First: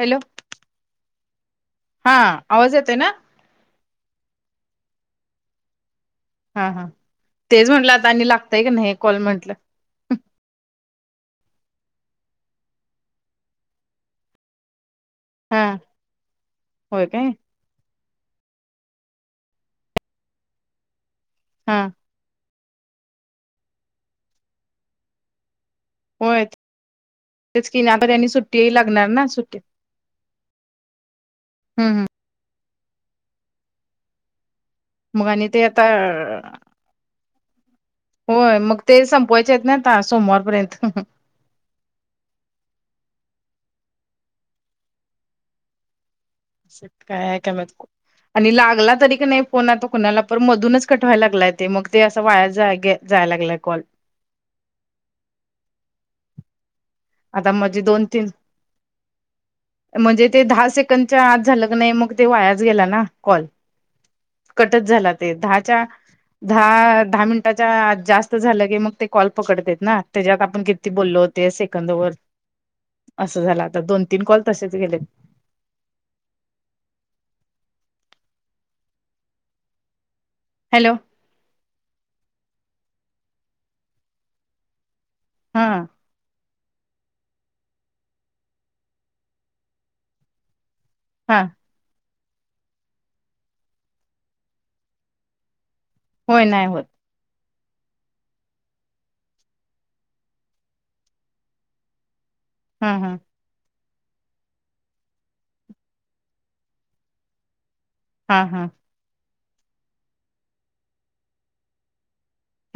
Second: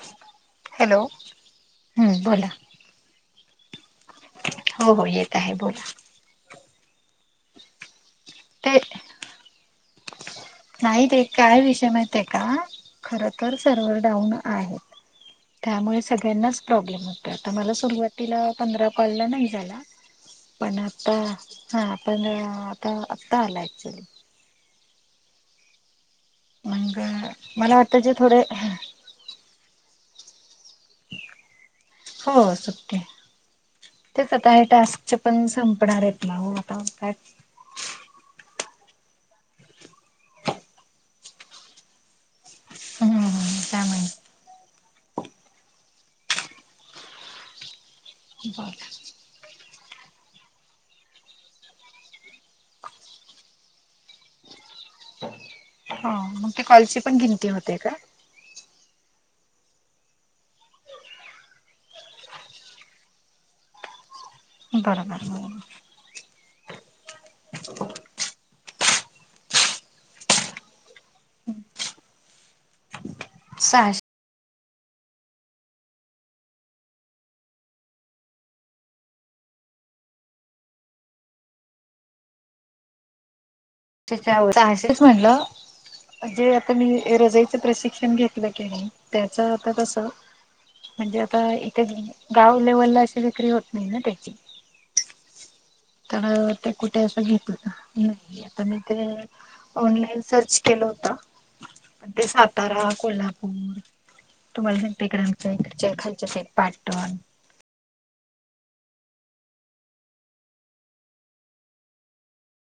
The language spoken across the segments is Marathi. Hello hello! हम्म हा, बोला आवाज येतोय ना? हो हो येत आहे बोला. हा हा, तेच म्हटलं आता आणि लागतयं कि ते नाही हे कॉल म्हंटलं. नाही ते काय विषय माहिती आहे का, खरं तर सर्व्हर डाऊन आहे. हा त्यामुळे सगळ्यांनाच होय प्रॉब्लेम काय येतोय. आता मला सुरुवातीला पंधरा कॉलला नाही झाला, पण आता हा पण आता, आत्ता आला ॲक्च्युली. होय. मग तेचं मला कि आणि वाटतं आता जे त्यांनी थोडे सुट्टीही लागणार ना सुट्टी हम्म हो सुट्टी, तेच आता हे टास्क च मग पण आणि ते आता संपणार आहेत ना ओ आता काय होय, मग ते संपवायचे आहेत ना आता सोमवार पर्यंत. त्यामुळेच काय [unintelligible] का आणि बर लागला तरी की नाही फोन आता कुणाला पण मधूनच कट व्हायला लागलाय, ते मग ते असा वाया जा जाया लागलाय कॉल. हा मग ते कॉलची पण गिनती आता होते मजी का दोन तीन म्हणजे ते दहा सेकंडच्या आज झालं का नाही मग ते वायाचं गेला ना कॉल. कटचं झाला बरोबर ते दहाच्या दहा दहा मिनिटाच्या जास्त झालं की मग ते कॉल पकडतय त्याच्यात आपण किती बोललो ते सेकंद वर असं झालं आता सहाशे दोन कॉल तीन कॉल तसेच गेले. हॅलो! त्याच्यावर झसेच म्हणलं हा. जे आता मी एरोजाच प्रशिक्षण घेतलं कणी त्याचं आता तसं म्हणजे आता हा इथे गाव लेवलला अशी विक्री होत नाही ना त्याची. तर होय नाही ते होत कुठे असं घेतलं नाही आता ते ऑनलाईन सर्च केलं होत ते सातारा, हा हा कोल्हापूर, तुम्हाला सांगते इकडे खालच्या इकडच्या खालच्या सा एक पाटण हा हा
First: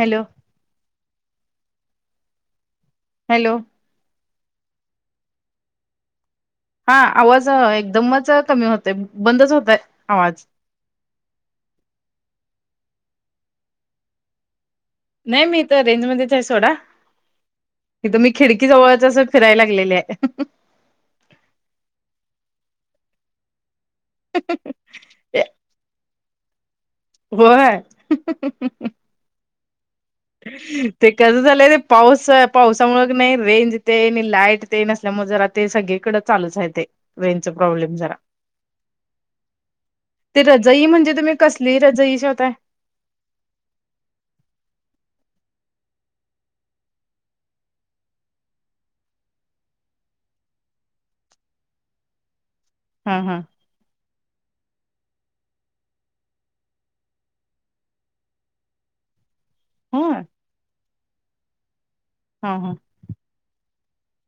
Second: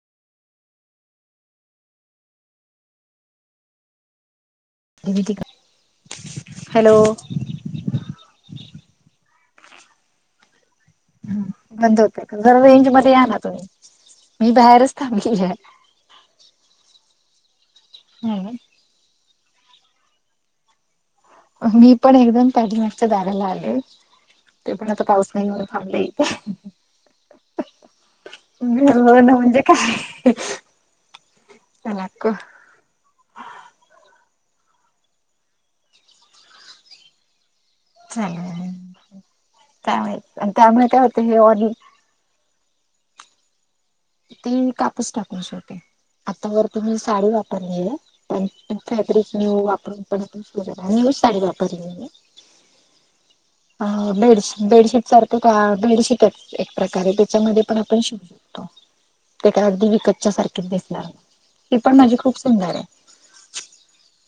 हॅलो हॅलो म्हणजे हा आवाज एकदमच कमी होते बंदच होतय आवाज. बंद होत का जरा रेंज मध्ये या ना तुम्ही मी बाहेरच थांबले रेंज मध्येच आहे सोडा हित मी खिडकी जवळच अस फिरायला लागलेले आहे. मी पण एकदम पॅडीमागच्या दाराला आले ते पण आता पाऊस नाही म्हणून थांबले.. होय हो म्हणजे काय? ते कसं झालंय ते चला पाऊस पाऊस, मुळ कणी रेंज ते आणि लाईट ते नसल्यामुळे जरा ते सगळीकडें चालूच आहे ते वेनच प्रॉब्लेम जरा. चालेल त्यामुळे ते आणि रजई त्यामुळे काय म्हणजे होते तुम्ही हे ऑल कसली रजई शेवताय? ते कापूस टाकून शिवते आता, वर तुम्ही साडी वापरली आहे. फॅब्रिक वापरून पणण शरा न साडी वापरली मी. हा हा अ बेड बेडशीट सारखं का बेडशीटच? एक प्रकारे त्याच्यामध्ये पण आपण शिकू शकतो. ते का अगदी हो हा विकतच्या सारखीच दिसणार ती पण माझी खूप हा सुंदर आहे.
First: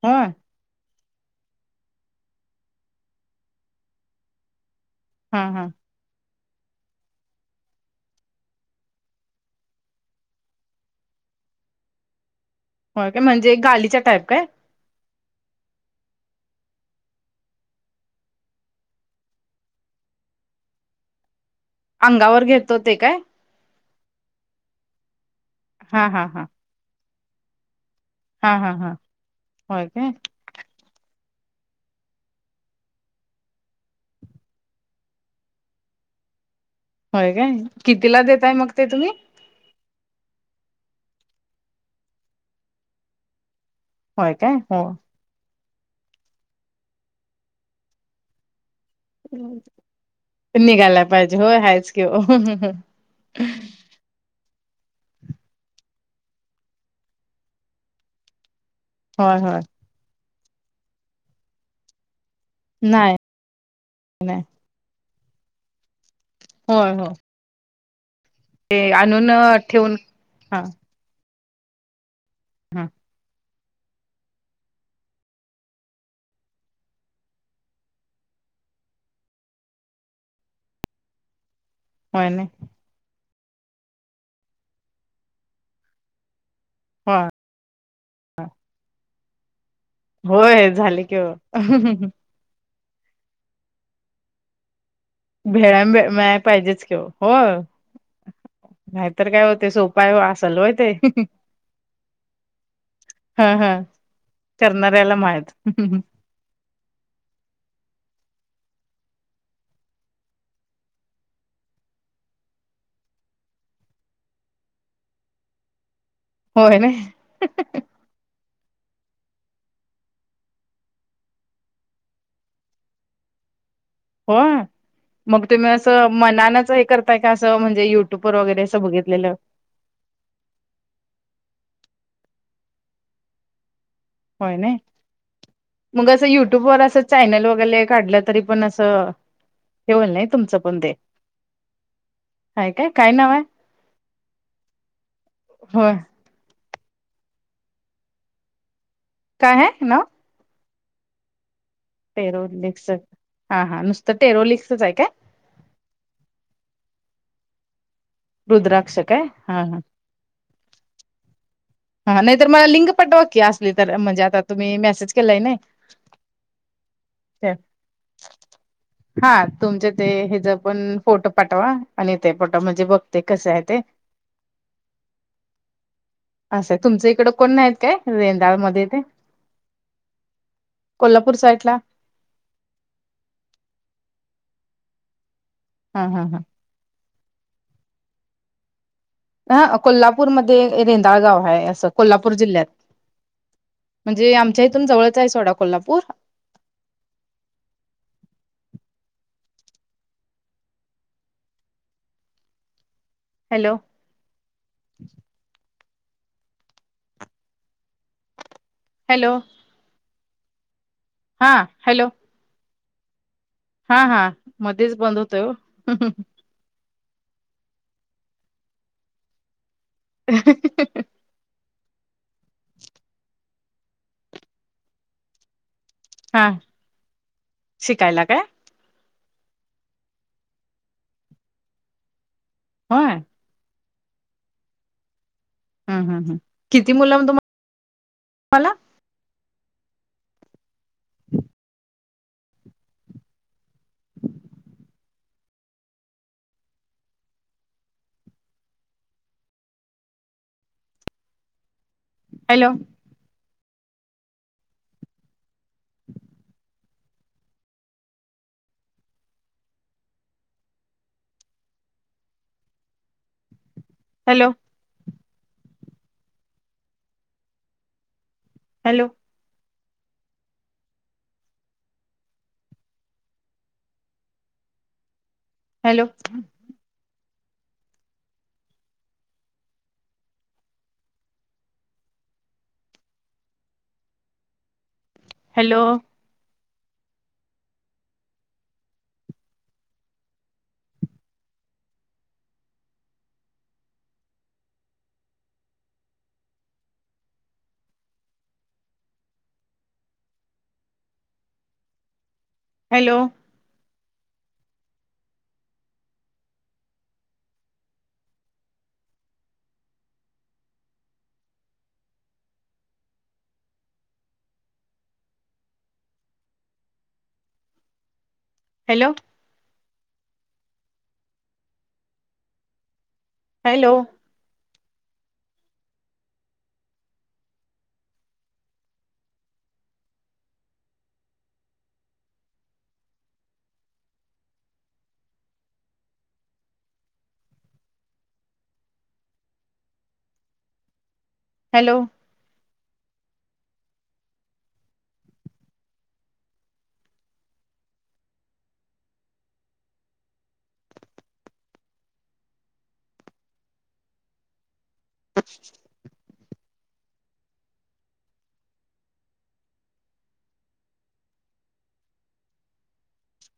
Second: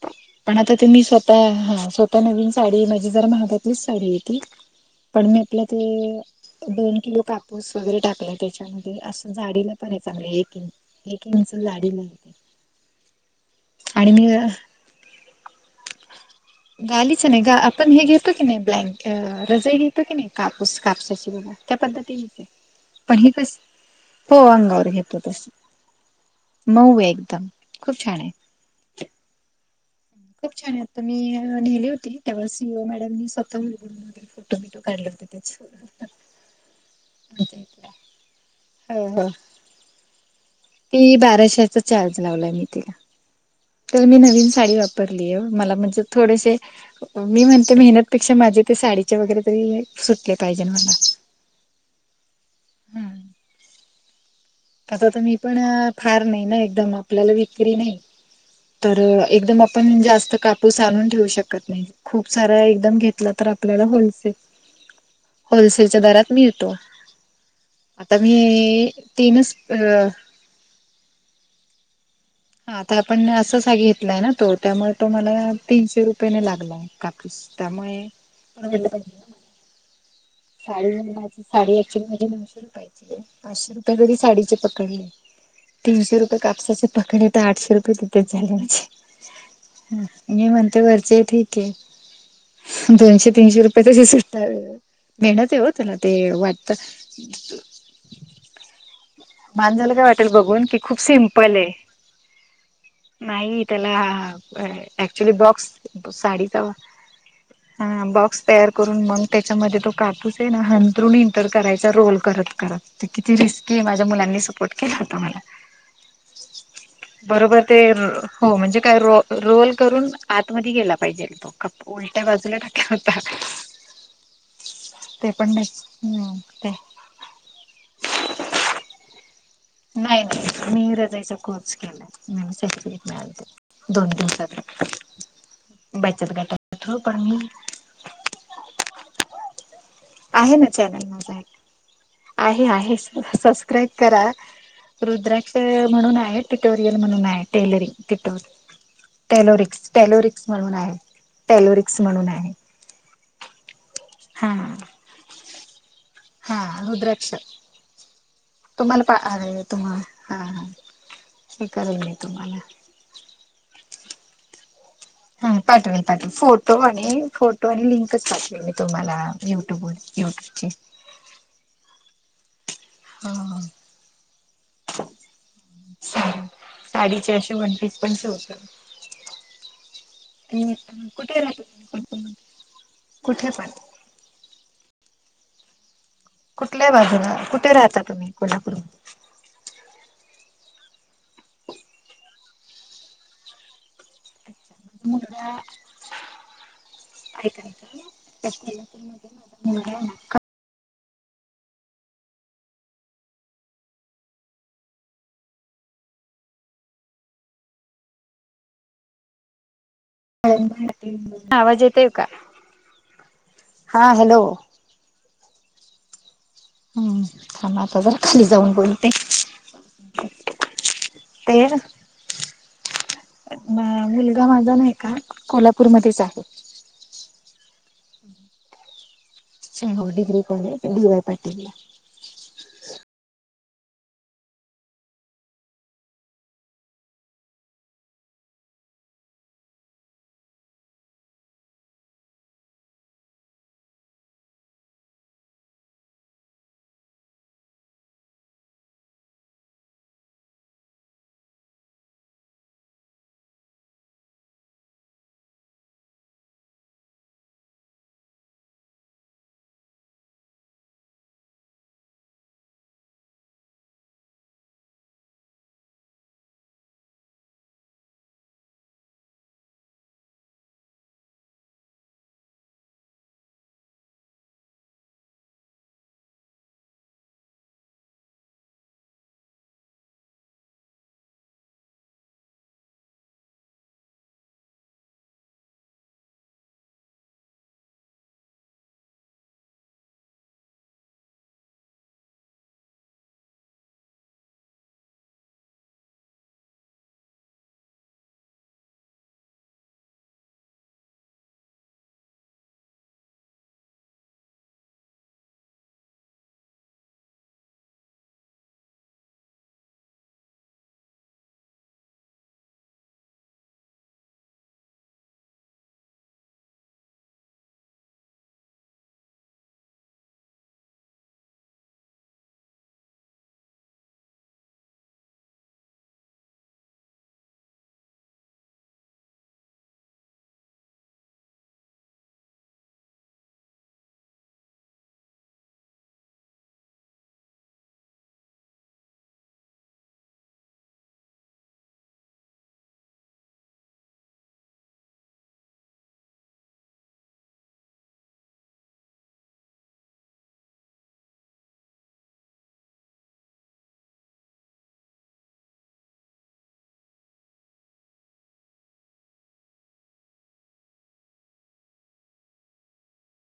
होय पण आता ते मी स्वतः हा स्वतः नवीन साडी माझी जर महागातलीच साडी ये ती, पण मी हा हा आपल्या ते दोन किलो कापूस वगैरे टाकला त्याच्यामध्ये अस जाडीला पण यायचा म्हण एक इंच एक इंच जाडीला. हो काय म्हणजे एक गालीचा टाईप काय? [unintelligible] गालीच्या नाही गा आपण हे घेतो की नाही ब्लँक रजाई घेतो की नाही कापूस कापसाची बघा त्या पद्धती अंगावर घेतो ते काय पण हे तस हो अंगावर घेतो तस. हा हा हा मऊ आहे एकदम खूप छान आहे. हा हा हा होेय काय? खूप छान आहे, आता मी नेले होते तेव्हा सीओ मॅडम स्वतः बूनग फोटो काढले होत त्याच होय काय कितीला देताय मग ते हो तुम्ही? हो ती बाराशेचा चार्ज लावलाय मी तिला तर मी होय नवीन काय साडी हो वापरते. मला म्हणजे थोडेशे मी म्हणजे मेहनत पेक्षा माझी ती साडी वगैरे तरी सुटले पाहिजेन मला निघायला पाहिजे होय हायच कि ओ आता तर मी पण फार नाही ना एकदम आपल्याला विक्री नाही, तर होय एकदम आपण जास्त कापूस आणून ठेवू शकत नाही. खूप सारा एकदम नाही घेतला तर आपल्याला होलसेल नाही - - होलसेलच्या दरात मी होय हो. आता मी तीनच म्हूनन ठेवून अ हा. हा हाता आपण असंच हा घेतलाय ना तो त्यामुळे तो मला तीनशे रुपयेन लागला कापूस. त्यामुळे [unintelligible] साडी म्हणजे [unintelligible] साडी ॲक्चुली माझी होय नाही नऊशे रुपये पाचशे रुपये जरी साडीचे पकडले. तीनशे रुपये कापसाचे - - पकडले होय तर आठशे रुपये तिथेच झाले माझे. ह मी होय म्हणते झाले कि वरचे ओ ठीक कै. दोनशे, तीनशे रुपये तेजे [unintelligible] मेहणत आहे ओ भेळा तेला ते मिळाय वाटत. पाहिजेच कि ओ हो नाहीतर काय होते माणसाला काय सोपाय वाटेल असल बघून होय कि ते खूप सिंपलए. हा नाही. हा त्याला करणाऱ्याला ऍक्च्युली माहित बॉक्स साडीचा हा. बॉक्स तयार करून मग त्याच्यामध्ये तो कापूस हेना हंथरुण इंटर करायचा रोल करत करत. ते किती रिस्की माझ्या मुलांनी सपोर्ट केला होता मला. होय नाही बरोबर ते हो म्हणजे काय रो रोल करून आतमध्ये गेला पाहिजे तो कापू- - उल्ट्या बजला टाकला होता. होय. ते मग पण नाही तुम्ही असं हम्म ते मनानच हे कर- - ता का? अस म्हणजे युट्यूब वगैरे असं बघितलेलं. नाही. नाही. मी [unintelligible] कोर्स केलाय. हं. सर्टिफिकेट मिळालतं. दोन दिवसात होय नाही फक्त. मग असं युट्यूब वर असं चॅनल वगैले काढलं तरी पण असं - - आहे ना चॅनल [unintelligible] आहे. हाय काय आहे. काय नाव आहे सबस्क्राईब करा. रुद्राक्ष होय म्हणून आहे. ट्युटोरियल म्हणून आहे. Tailoring tutor. काय आहे टेलोरिक्स, नाव टेलोरिक्स म्हणून आहे. टेलोरिक्स म्हण टेरोलेक्स हा. हा. नुसतं टेरो हा लिकसच हाय काय? हा. रुद्राक्ष रुद्राक्ष तुम्हाला पा काय हा हा तुम्हा हा. हा. हे करेल मी हा नाही तर तुम्हाला. मला लिंक पाटवा की असली तर म्हणजे आता तुम्ही मेसेज केलाय हा. नाही पाठवेल पाठवू फोटो आणि त्या फोटो आणि लिंकच पाठवेल मी तुम्हाला युट्यूबवर यु तिचं पण फोटो पाठवा आणि ते फोटो म्हणजे बघते कसं हा हाय ते. असं [unintelligible] तुमच्या इकडं साडीचे कोण असे नाहीत काय वनपीस पण शिवतो. रेंदाळमध्ये ते [unintelligible] कोल्हापूर कुठे रा साईडला [unintelligible] कुठे पण. ह, हं, हं. कुठल्या बाजूला? कुठे राहता तुम्ही? कोल्हापुर [unintelligible] अहं. कोल्हापूरमध्ये रेंदाळगाव हाय असं कोल्हापूर जिल्ह्यात. म्हणजे आमच्या इथून जवळच हाय सोडा कोल्हापूर. आयकाना [unintelligible] हॅलो. हॅलो. हा [unintelligible] आवाज हॅलो येतोय का? हा. हा. मध्येच बंद होतोय ओ. हम्म. हम्म. थांबा आता जरा खाली जाऊन बोलते. [unintelligible] तेज [inaudible] मुलगा माझा नाही का कोल्हापूरमध्ये, हा, शिकायला काय? ह. होय, degree college D Y Patil ला होय. हम हम हा किती मुल तुम्ह ह [inaudible] hello, hello, hello, hello, hello, hello, hello, hello, hello,